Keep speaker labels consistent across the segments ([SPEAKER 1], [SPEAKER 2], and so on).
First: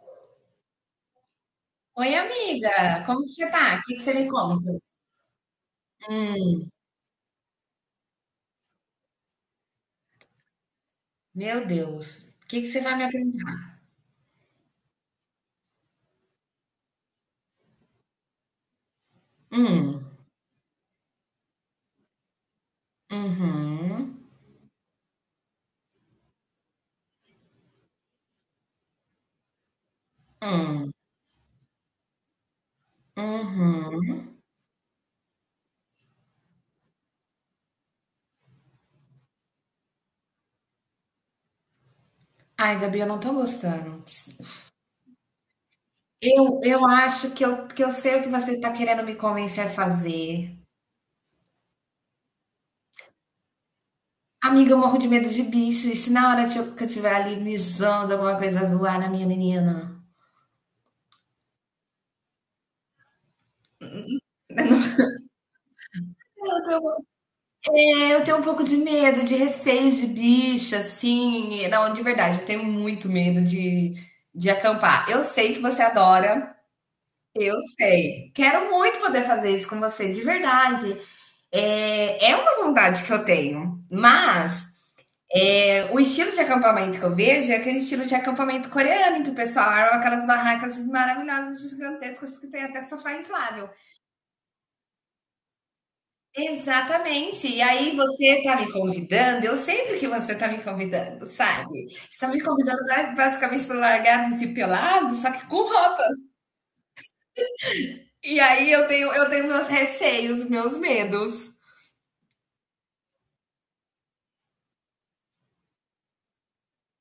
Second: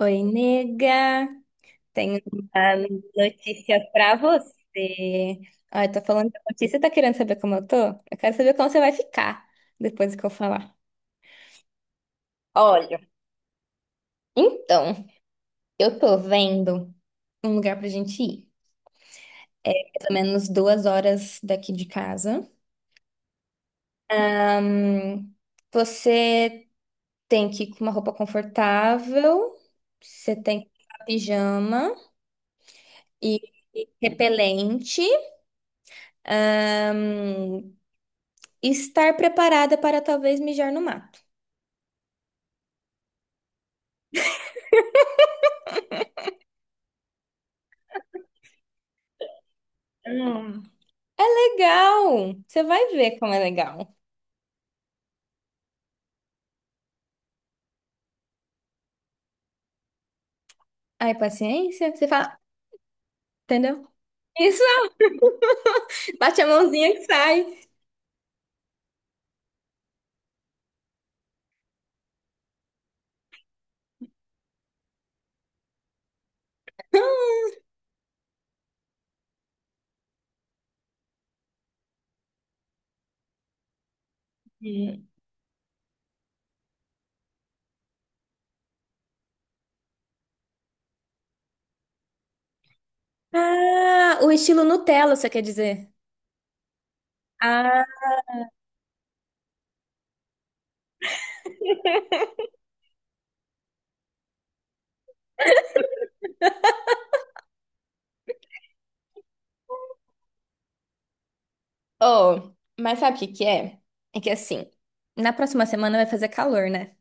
[SPEAKER 1] Oi, nega.
[SPEAKER 2] Oi,
[SPEAKER 1] Tenho uma
[SPEAKER 2] amiga, como que você
[SPEAKER 1] notícia
[SPEAKER 2] tá? O que que você
[SPEAKER 1] pra
[SPEAKER 2] me conta?
[SPEAKER 1] você. Ah, eu tô falando da
[SPEAKER 2] Hum,
[SPEAKER 1] notícia, tá querendo saber como eu tô? Eu quero saber como você vai ficar depois que eu falar.
[SPEAKER 2] meu Deus, o que que você vai
[SPEAKER 1] Olha,
[SPEAKER 2] me apresentar?
[SPEAKER 1] então, eu tô vendo um lugar pra gente ir.
[SPEAKER 2] Hum,
[SPEAKER 1] Pelo menos 2 horas daqui de casa.
[SPEAKER 2] uhum,
[SPEAKER 1] Ahn, você tem que ir com uma roupa confortável, você tem que ir
[SPEAKER 2] hum,
[SPEAKER 1] com pijama e
[SPEAKER 2] uhum.
[SPEAKER 1] repelente. Ahn, Estar preparada para talvez mijar no mato.
[SPEAKER 2] Ai, Gabi, eu não tô gostando. Eu acho que eu sei o que você tá querendo me convencer a fazer.
[SPEAKER 1] Hum. Legal! Você vai ver como é legal.
[SPEAKER 2] Amiga, eu morro de medo de bicho, e se na hora que eu estiver ali me zoando alguma coisa voar na minha menina?
[SPEAKER 1] Aí, paciência, você fala, entendeu? Isso, bate a mãozinha que sai.
[SPEAKER 2] É, eu tenho um pouco de medo, de receio de bicho, assim. Não, de verdade, eu tenho muito medo de acampar. Eu sei que você adora, eu sei. Quero muito poder fazer isso com você, de verdade. É, é uma vontade que eu tenho, mas
[SPEAKER 1] E-
[SPEAKER 2] é, o estilo de acampamento que eu vejo é aquele estilo de acampamento coreano, em que o pessoal arma aquelas barracas maravilhosas, gigantescas, que tem até sofá inflável.
[SPEAKER 1] Ah, o estilo Nutella, você quer dizer?
[SPEAKER 2] Exatamente. E
[SPEAKER 1] Ah,
[SPEAKER 2] aí você está me convidando, eu sempre que você está me convidando, sabe? Você está me convidando basicamente para largados e pelados, só que com roupa. E aí eu tenho meus receios, meus medos.
[SPEAKER 1] oh, mas sabe o que que é? É que assim, na próxima semana vai fazer calor, né?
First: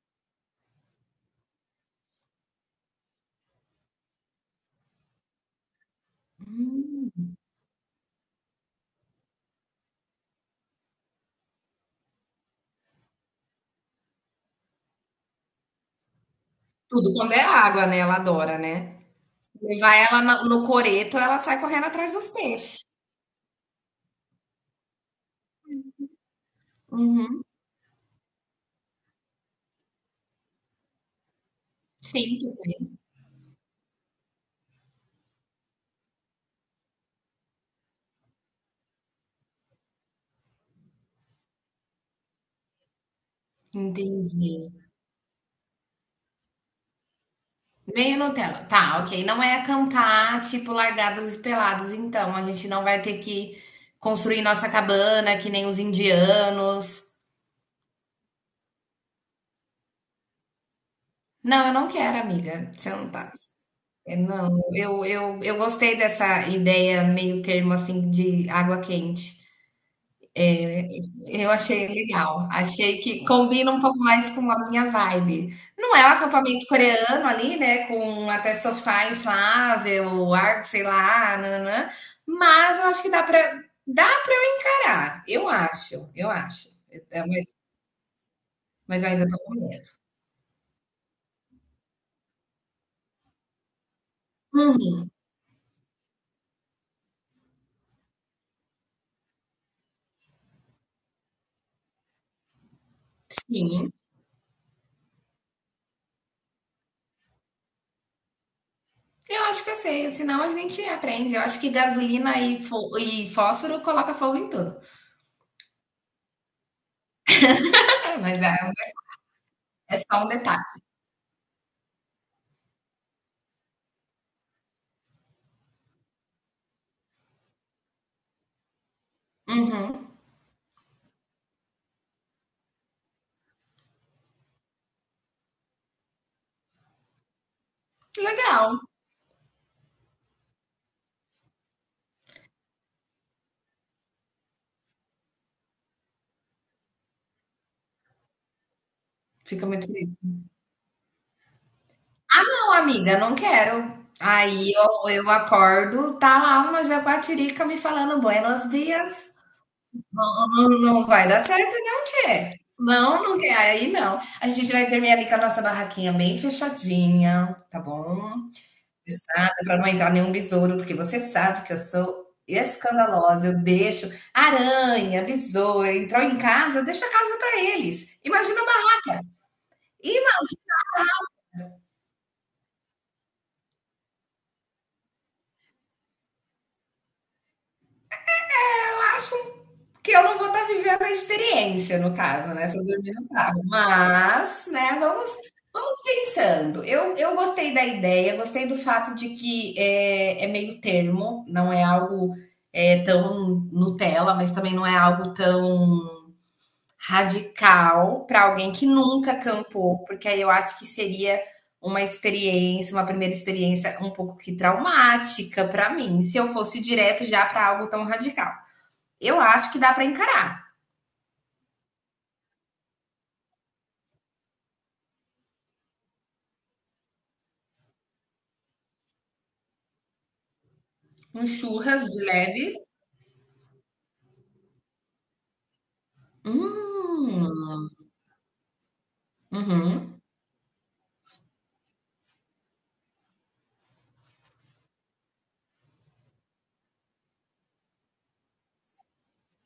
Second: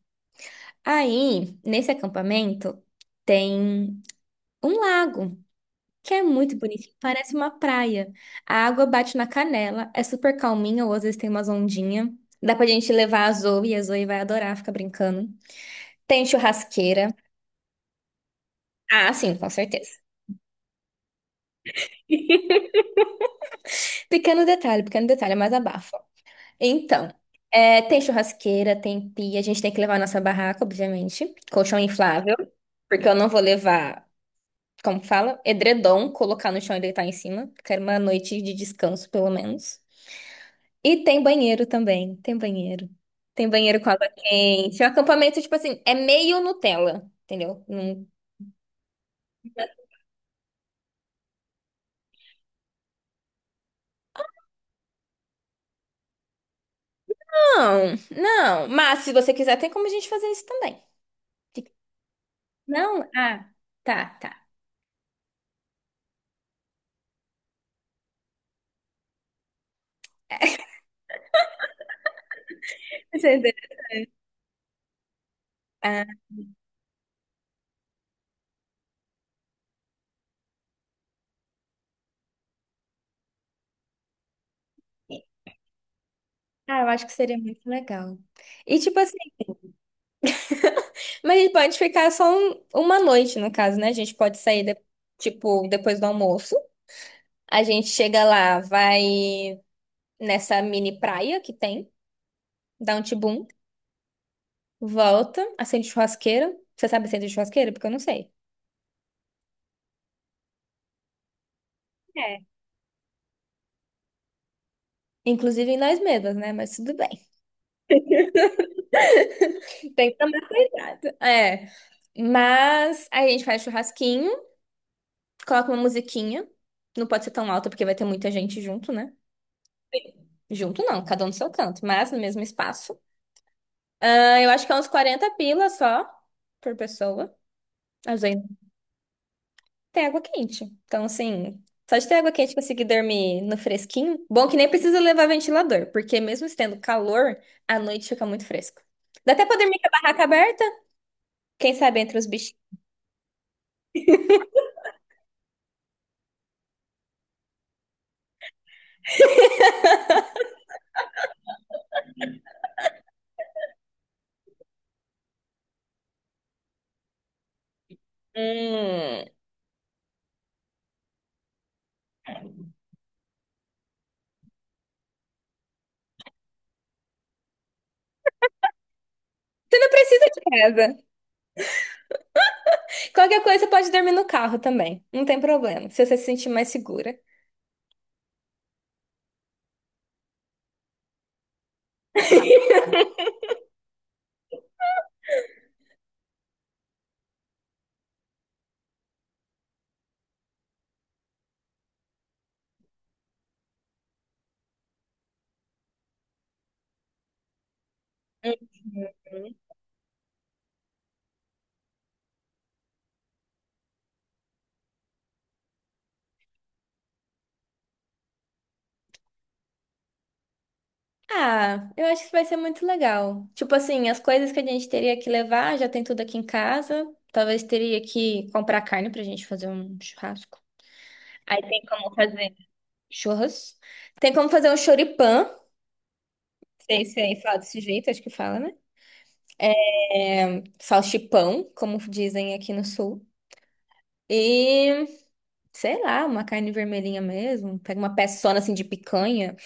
[SPEAKER 1] Aí, nesse acampamento, tem um lago, que é muito bonitinho,
[SPEAKER 2] Hum.
[SPEAKER 1] parece uma praia. A água bate na canela, é super calminha, ou às vezes tem umas ondinhas. Dá pra gente levar a Zoe, e a Zoe vai adorar ficar brincando. Tem
[SPEAKER 2] Tudo
[SPEAKER 1] churrasqueira.
[SPEAKER 2] quando é água, né? Ela adora, né?
[SPEAKER 1] Ah, sim, com
[SPEAKER 2] Levar
[SPEAKER 1] certeza.
[SPEAKER 2] ela no coreto, ela sai correndo atrás dos peixes.
[SPEAKER 1] Pequeno detalhe, mas abafa. Então,
[SPEAKER 2] Uhum.
[SPEAKER 1] é, tem churrasqueira, tem pia, a gente tem que levar a nossa barraca, obviamente. Colchão inflável,
[SPEAKER 2] Sempre.
[SPEAKER 1] porque eu não vou levar, como fala, edredom, colocar no chão e deitar em cima. Quero uma noite de descanso, pelo menos. E tem banheiro também, tem banheiro. Tem banheiro com água
[SPEAKER 2] Entendi.
[SPEAKER 1] quente. O acampamento, tipo assim, é meio Nutella, entendeu? Não,
[SPEAKER 2] Meio Nutella. Tá, ok. Não é cantar, tipo, largados e pelados, então. A gente não vai ter que construir nossa cabana, que nem os indianos.
[SPEAKER 1] não, não. Mas se você quiser, tem como a gente fazer isso também.
[SPEAKER 2] Não,
[SPEAKER 1] Fica-
[SPEAKER 2] eu não quero, amiga. Você
[SPEAKER 1] Não?
[SPEAKER 2] não tá.
[SPEAKER 1] Ah, tá,
[SPEAKER 2] é,
[SPEAKER 1] tá.
[SPEAKER 2] Não, eu gostei dessa ideia meio termo, assim, de água quente. Eu achei legal. Achei que
[SPEAKER 1] Entendeu?
[SPEAKER 2] combina um pouco mais com a minha vibe. Não é
[SPEAKER 1] Ah,
[SPEAKER 2] um acampamento coreano ali, né? Com até sofá inflável, ar, sei lá, nananã. Mas eu acho que dá para parar. Eu acho.
[SPEAKER 1] ah, eu acho que
[SPEAKER 2] É,
[SPEAKER 1] seria muito legal. E tipo
[SPEAKER 2] mas eu
[SPEAKER 1] assim,
[SPEAKER 2] ainda tô com medo.
[SPEAKER 1] mas a gente pode ficar só uma noite, no caso, né? A gente pode sair,
[SPEAKER 2] Uhum,
[SPEAKER 1] tipo, depois do almoço. A gente chega lá, vai nessa mini praia que tem, dá um tibum,
[SPEAKER 2] sim.
[SPEAKER 1] volta, acende churrasqueira. Você sabe acender churrasqueira? Porque eu não sei.
[SPEAKER 2] Eu acho que eu sei, senão a gente aprende. Eu acho que gasolina
[SPEAKER 1] É,
[SPEAKER 2] e, e fósforo coloca fogo em tudo.
[SPEAKER 1] inclusive em nós mesmas, né? Mas tudo bem.
[SPEAKER 2] mas é, é
[SPEAKER 1] Tem
[SPEAKER 2] só
[SPEAKER 1] que
[SPEAKER 2] um
[SPEAKER 1] tomar
[SPEAKER 2] detalhe.
[SPEAKER 1] cuidado. É. Mas aí a gente faz churrasquinho, coloca uma musiquinha. Não pode ser tão alta porque vai ter muita gente junto, né?
[SPEAKER 2] Uhum.
[SPEAKER 1] Junto não, cada um no seu canto, mas no mesmo espaço. Ah, eu acho que é uns 40 pila só por pessoa.
[SPEAKER 2] Legal.
[SPEAKER 1] Tem água quente. Então, assim, só de ter água quente e conseguir dormir no fresquinho. Bom que nem precisa levar ventilador, porque mesmo estando calor, à noite fica muito fresco. Dá até pra
[SPEAKER 2] Fica
[SPEAKER 1] dormir com
[SPEAKER 2] muito
[SPEAKER 1] a barraca aberta, quem sabe entre os bichinhos.
[SPEAKER 2] Não, amiga, não quero. Eu acordo, tá lá uma japatirica me falando buenos dias. Não, não vai dar certo, não, tchê. Não, não quer. Aí não. A gente vai dormir ali com a nossa barraquinha bem fechadinha, tá bom?
[SPEAKER 1] Hum.
[SPEAKER 2] Fechada, pra não entrar nenhum besouro, porque você sabe que eu sou escandalosa. Eu deixo aranha, besouro, entrou em casa, eu deixo a casa pra eles. Imagina a barraca.
[SPEAKER 1] Você não
[SPEAKER 2] E
[SPEAKER 1] precisa de casa. Qualquer coisa, você pode dormir no carro também. Não tem problema, se você se sentir mais segura.
[SPEAKER 2] eu acho um Porque eu não vou estar vivendo a experiência, no caso, né? Se eu dormir no carro. Mas, né, vamos, vamos pensando. Eu gostei da ideia, gostei do fato de que é, é meio termo, não é algo é, tão Nutella, mas também não é algo tão radical para alguém que
[SPEAKER 1] Uhum.
[SPEAKER 2] nunca campou, porque aí eu acho que seria uma experiência, uma primeira experiência um pouco que traumática para mim, se eu fosse direto já para algo tão radical. Eu acho que dá para encarar.
[SPEAKER 1] Ah, eu acho que vai ser muito legal. Tipo assim, as coisas que a gente teria que levar, já tem tudo aqui em casa. Talvez teria que comprar carne pra gente fazer um churrasco.
[SPEAKER 2] Um
[SPEAKER 1] Aí tem
[SPEAKER 2] churras
[SPEAKER 1] como
[SPEAKER 2] de
[SPEAKER 1] fazer
[SPEAKER 2] leve.
[SPEAKER 1] churros. Tem como fazer um choripã. Sei se aí fala desse
[SPEAKER 2] Hum,
[SPEAKER 1] jeito, acho que fala, né?
[SPEAKER 2] uhum.
[SPEAKER 1] É, salchipão, como dizem aqui no sul. E, sei lá, uma carne vermelhinha mesmo. Pega uma peçona assim de picanha.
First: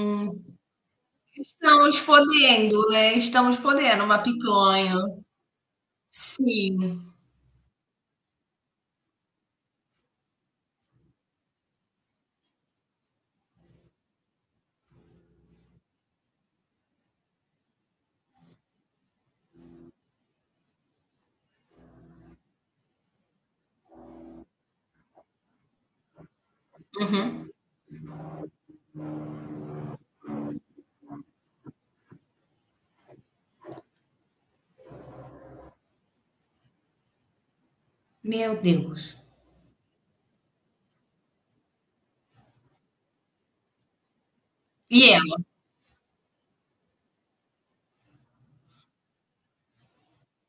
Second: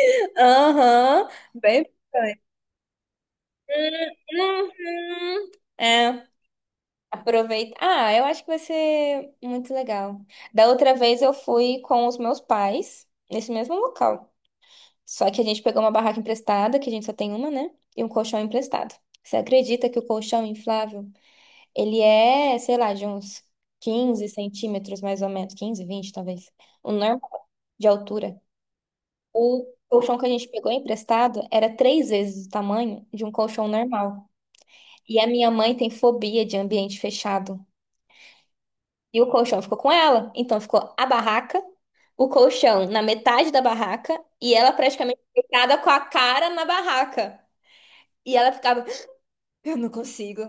[SPEAKER 1] Aham, bem
[SPEAKER 2] estamos
[SPEAKER 1] picanha.
[SPEAKER 2] podendo, né? Estamos podendo uma picanha.
[SPEAKER 1] Uhum. É,
[SPEAKER 2] Sim.
[SPEAKER 1] aproveita. Ah, eu acho que vai ser muito legal. Da outra vez eu fui com os meus pais, nesse mesmo local. Só que a gente pegou uma barraca emprestada, que a gente só tem uma, né? E um colchão emprestado. Você acredita que o colchão inflável, ele é, sei lá, de uns 15 centímetros, mais ou menos, 15, 20 talvez, o normal
[SPEAKER 2] Uhum.
[SPEAKER 1] de altura. O colchão que a gente pegou emprestado era 3 vezes o tamanho de um colchão normal. E a minha mãe tem fobia de ambiente fechado.
[SPEAKER 2] Meu Deus.
[SPEAKER 1] E o colchão ficou com ela. Então ficou a barraca, o colchão na metade da barraca e ela
[SPEAKER 2] E
[SPEAKER 1] praticamente
[SPEAKER 2] ela?
[SPEAKER 1] deitada com a cara na barraca. E ela ficava, eu não consigo,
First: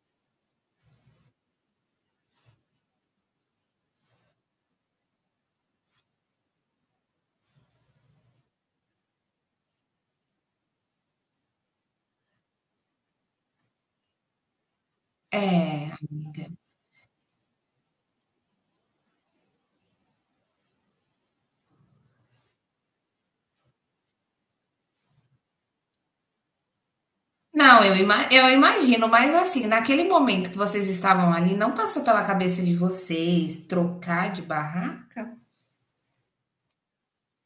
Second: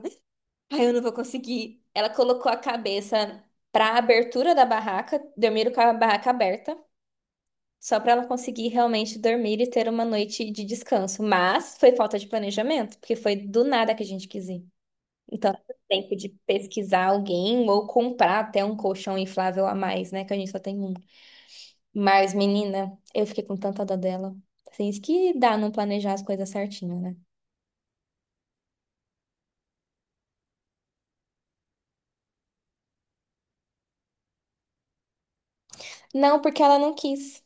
[SPEAKER 1] ai, eu não vou conseguir. Ela colocou a cabeça para a abertura da barraca, dormiram com a barraca aberta, só para ela conseguir realmente dormir e ter uma noite de descanso. Mas foi falta de planejamento, porque foi do nada que a gente quis ir. Então, não teve
[SPEAKER 2] É.
[SPEAKER 1] tempo de pesquisar alguém ou comprar até um colchão inflável a mais, né? Que a gente só tem um. Mas, menina, eu fiquei com tanta dó dela. Assim, isso que dá não planejar as coisas certinho, né?
[SPEAKER 2] Não, eu, eu imagino, mas assim, naquele momento que vocês estavam ali, não passou pela cabeça de vocês trocar de barraca?
[SPEAKER 1] Não, porque ela não quis.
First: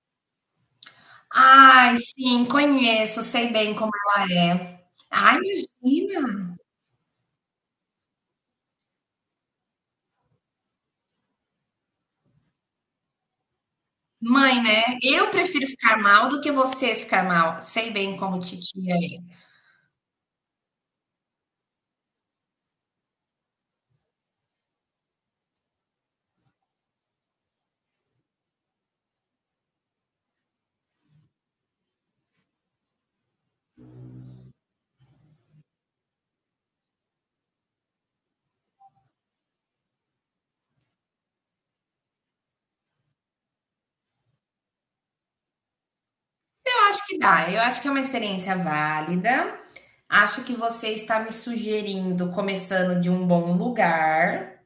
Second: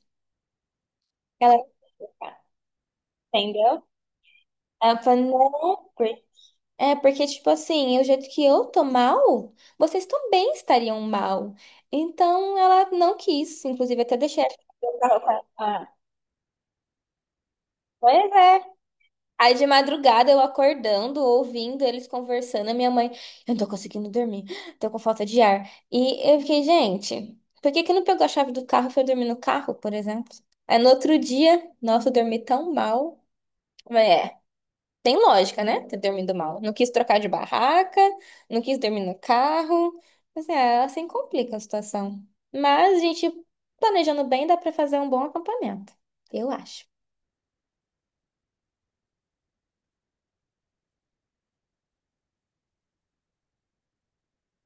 [SPEAKER 1] Ela,
[SPEAKER 2] Ai, sim, conheço, sei bem
[SPEAKER 1] entendeu?
[SPEAKER 2] como ela é.
[SPEAKER 1] Aí eu falei,
[SPEAKER 2] Ai,
[SPEAKER 1] não.
[SPEAKER 2] imagina.
[SPEAKER 1] É, porque, tipo assim, o jeito que eu tô mal, vocês também estariam mal. Então, ela não quis. Inclusive, até deixei ela.
[SPEAKER 2] Mãe, né? Eu prefiro
[SPEAKER 1] Ah,
[SPEAKER 2] ficar mal do que você ficar mal. Sei bem
[SPEAKER 1] pois
[SPEAKER 2] como
[SPEAKER 1] é.
[SPEAKER 2] titia é.
[SPEAKER 1] Aí, de madrugada, eu acordando, ouvindo eles conversando, a minha mãe, eu não tô conseguindo dormir, tô com falta de ar. E eu fiquei, gente, por que que não pegou a chave do carro e foi dormir no carro, por exemplo? Aí, no outro dia, nossa, eu dormi tão mal. É. Tem lógica, né? Ter dormido mal. Não quis trocar de barraca, não quis dormir no carro. Assim, é, assim complica a situação. Mas a gente, planejando bem, dá pra fazer um bom acampamento. Eu
[SPEAKER 2] Eu
[SPEAKER 1] acho.
[SPEAKER 2] acho que dá. Eu acho que é uma experiência válida. Acho que você está me sugerindo começando de um bom lugar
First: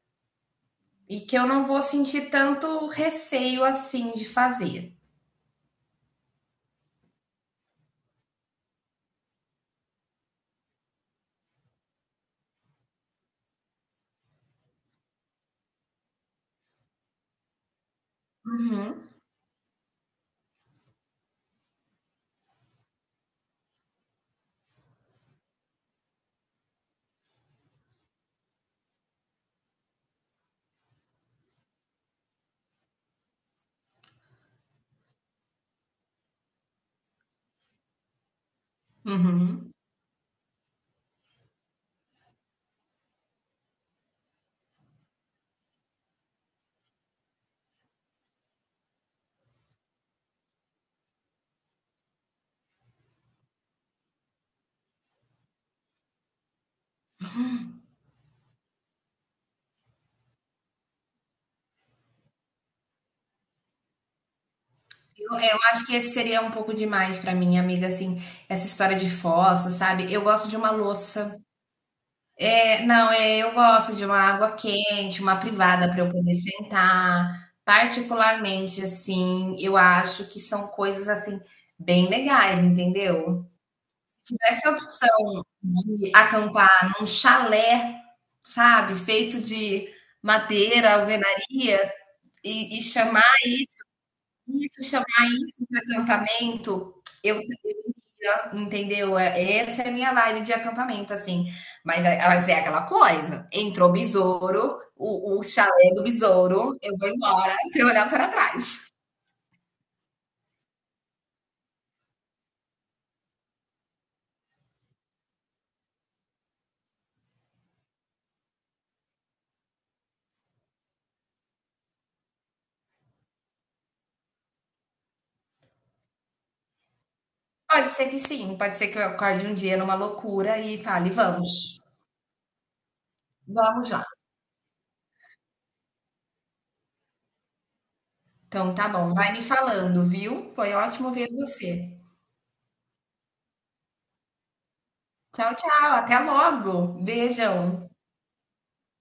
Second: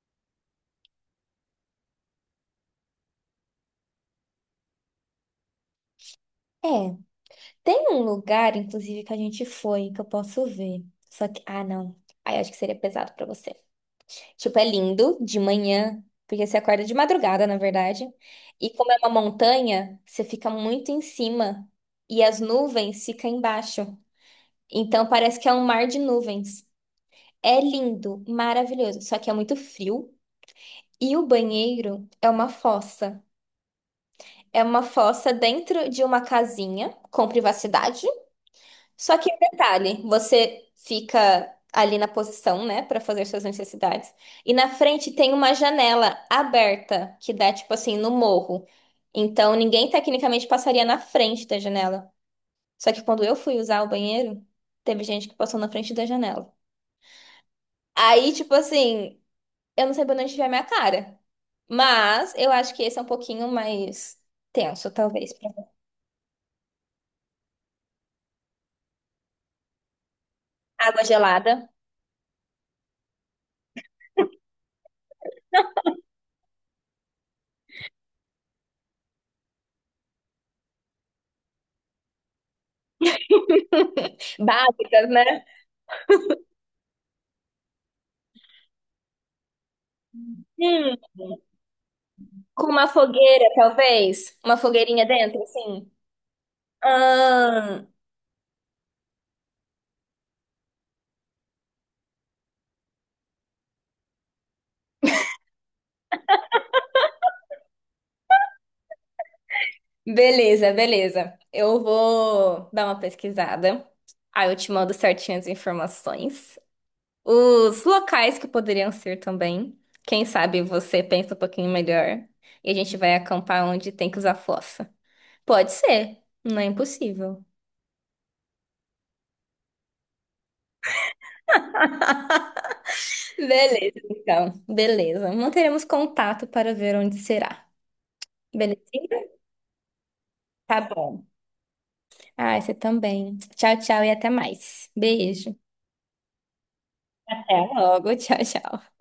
[SPEAKER 2] e que eu não vou sentir tanto receio assim de fazer.
[SPEAKER 1] É. Tem um lugar, inclusive, que a gente foi, que eu posso ver. Só que, ah, não. Aí eu acho que seria pesado pra você. Tipo, é lindo de manhã, porque você acorda de madrugada, na verdade. E como é
[SPEAKER 2] Uhum,
[SPEAKER 1] uma montanha, você fica muito em cima. E as nuvens ficam embaixo. Então parece que é um mar de nuvens. É lindo, maravilhoso, só que é muito frio. E o banheiro é uma fossa. É uma fossa dentro de uma casinha com privacidade. Só que
[SPEAKER 2] uhum.
[SPEAKER 1] detalhe, você fica ali na posição, né, para fazer suas necessidades. E na frente tem uma janela aberta que dá tipo assim no morro. Então ninguém tecnicamente passaria na frente da janela. Só que quando eu fui usar o banheiro, teve gente que passou na frente da janela. Aí, tipo assim, eu não sei pra onde tiver minha cara. Mas eu acho que esse é um pouquinho mais tenso,
[SPEAKER 2] Eu,
[SPEAKER 1] talvez.
[SPEAKER 2] eu acho que esse seria um pouco demais para mim, amiga, assim, essa história de fossa, sabe? Eu gosto de uma
[SPEAKER 1] Água
[SPEAKER 2] louça
[SPEAKER 1] gelada.
[SPEAKER 2] É, não, é, eu gosto de uma água quente, uma privada para eu poder sentar. Particularmente, assim, eu acho que são coisas assim bem legais, entendeu? Se tivesse a
[SPEAKER 1] Básicas, né?
[SPEAKER 2] opção de acampar num chalé, sabe, feito de madeira,
[SPEAKER 1] Hum,
[SPEAKER 2] alvenaria
[SPEAKER 1] com
[SPEAKER 2] e
[SPEAKER 1] uma
[SPEAKER 2] chamar
[SPEAKER 1] fogueira, talvez. Uma
[SPEAKER 2] isso
[SPEAKER 1] fogueirinha
[SPEAKER 2] chamar
[SPEAKER 1] dentro,
[SPEAKER 2] isso de
[SPEAKER 1] assim.
[SPEAKER 2] acampamento, eu
[SPEAKER 1] Ahn,
[SPEAKER 2] Entendeu? É- Essa é a minha vibe de acampamento, assim. Mas é- elas é aquela coisa. Entrou besouro, o chalé do besouro, eu vou embora sem olhar para trás.
[SPEAKER 1] beleza, beleza. Eu vou dar uma pesquisada. Aí eu te mando certinho as informações. Os locais que poderiam ser também. Quem sabe você pensa um pouquinho melhor. E a gente vai acampar onde tem que usar fossa. Pode ser, não é impossível.
[SPEAKER 2] Pode ser que sim, pode ser que eu acorde um dia numa loucura e fale, vamos, vamos
[SPEAKER 1] Beleza,
[SPEAKER 2] lá.
[SPEAKER 1] então. Beleza. Manteremos contato para ver onde será.
[SPEAKER 2] Então tá bom,
[SPEAKER 1] Belezinha?
[SPEAKER 2] vai me falando, viu? Foi
[SPEAKER 1] Tá
[SPEAKER 2] ótimo
[SPEAKER 1] bom.
[SPEAKER 2] ver você.
[SPEAKER 1] Ah, você também. Tchau, tchau e até mais.
[SPEAKER 2] Tchau,
[SPEAKER 1] Beijo.
[SPEAKER 2] tchau, até logo.
[SPEAKER 1] Até
[SPEAKER 2] Beijão.
[SPEAKER 1] logo. Tchau, tchau.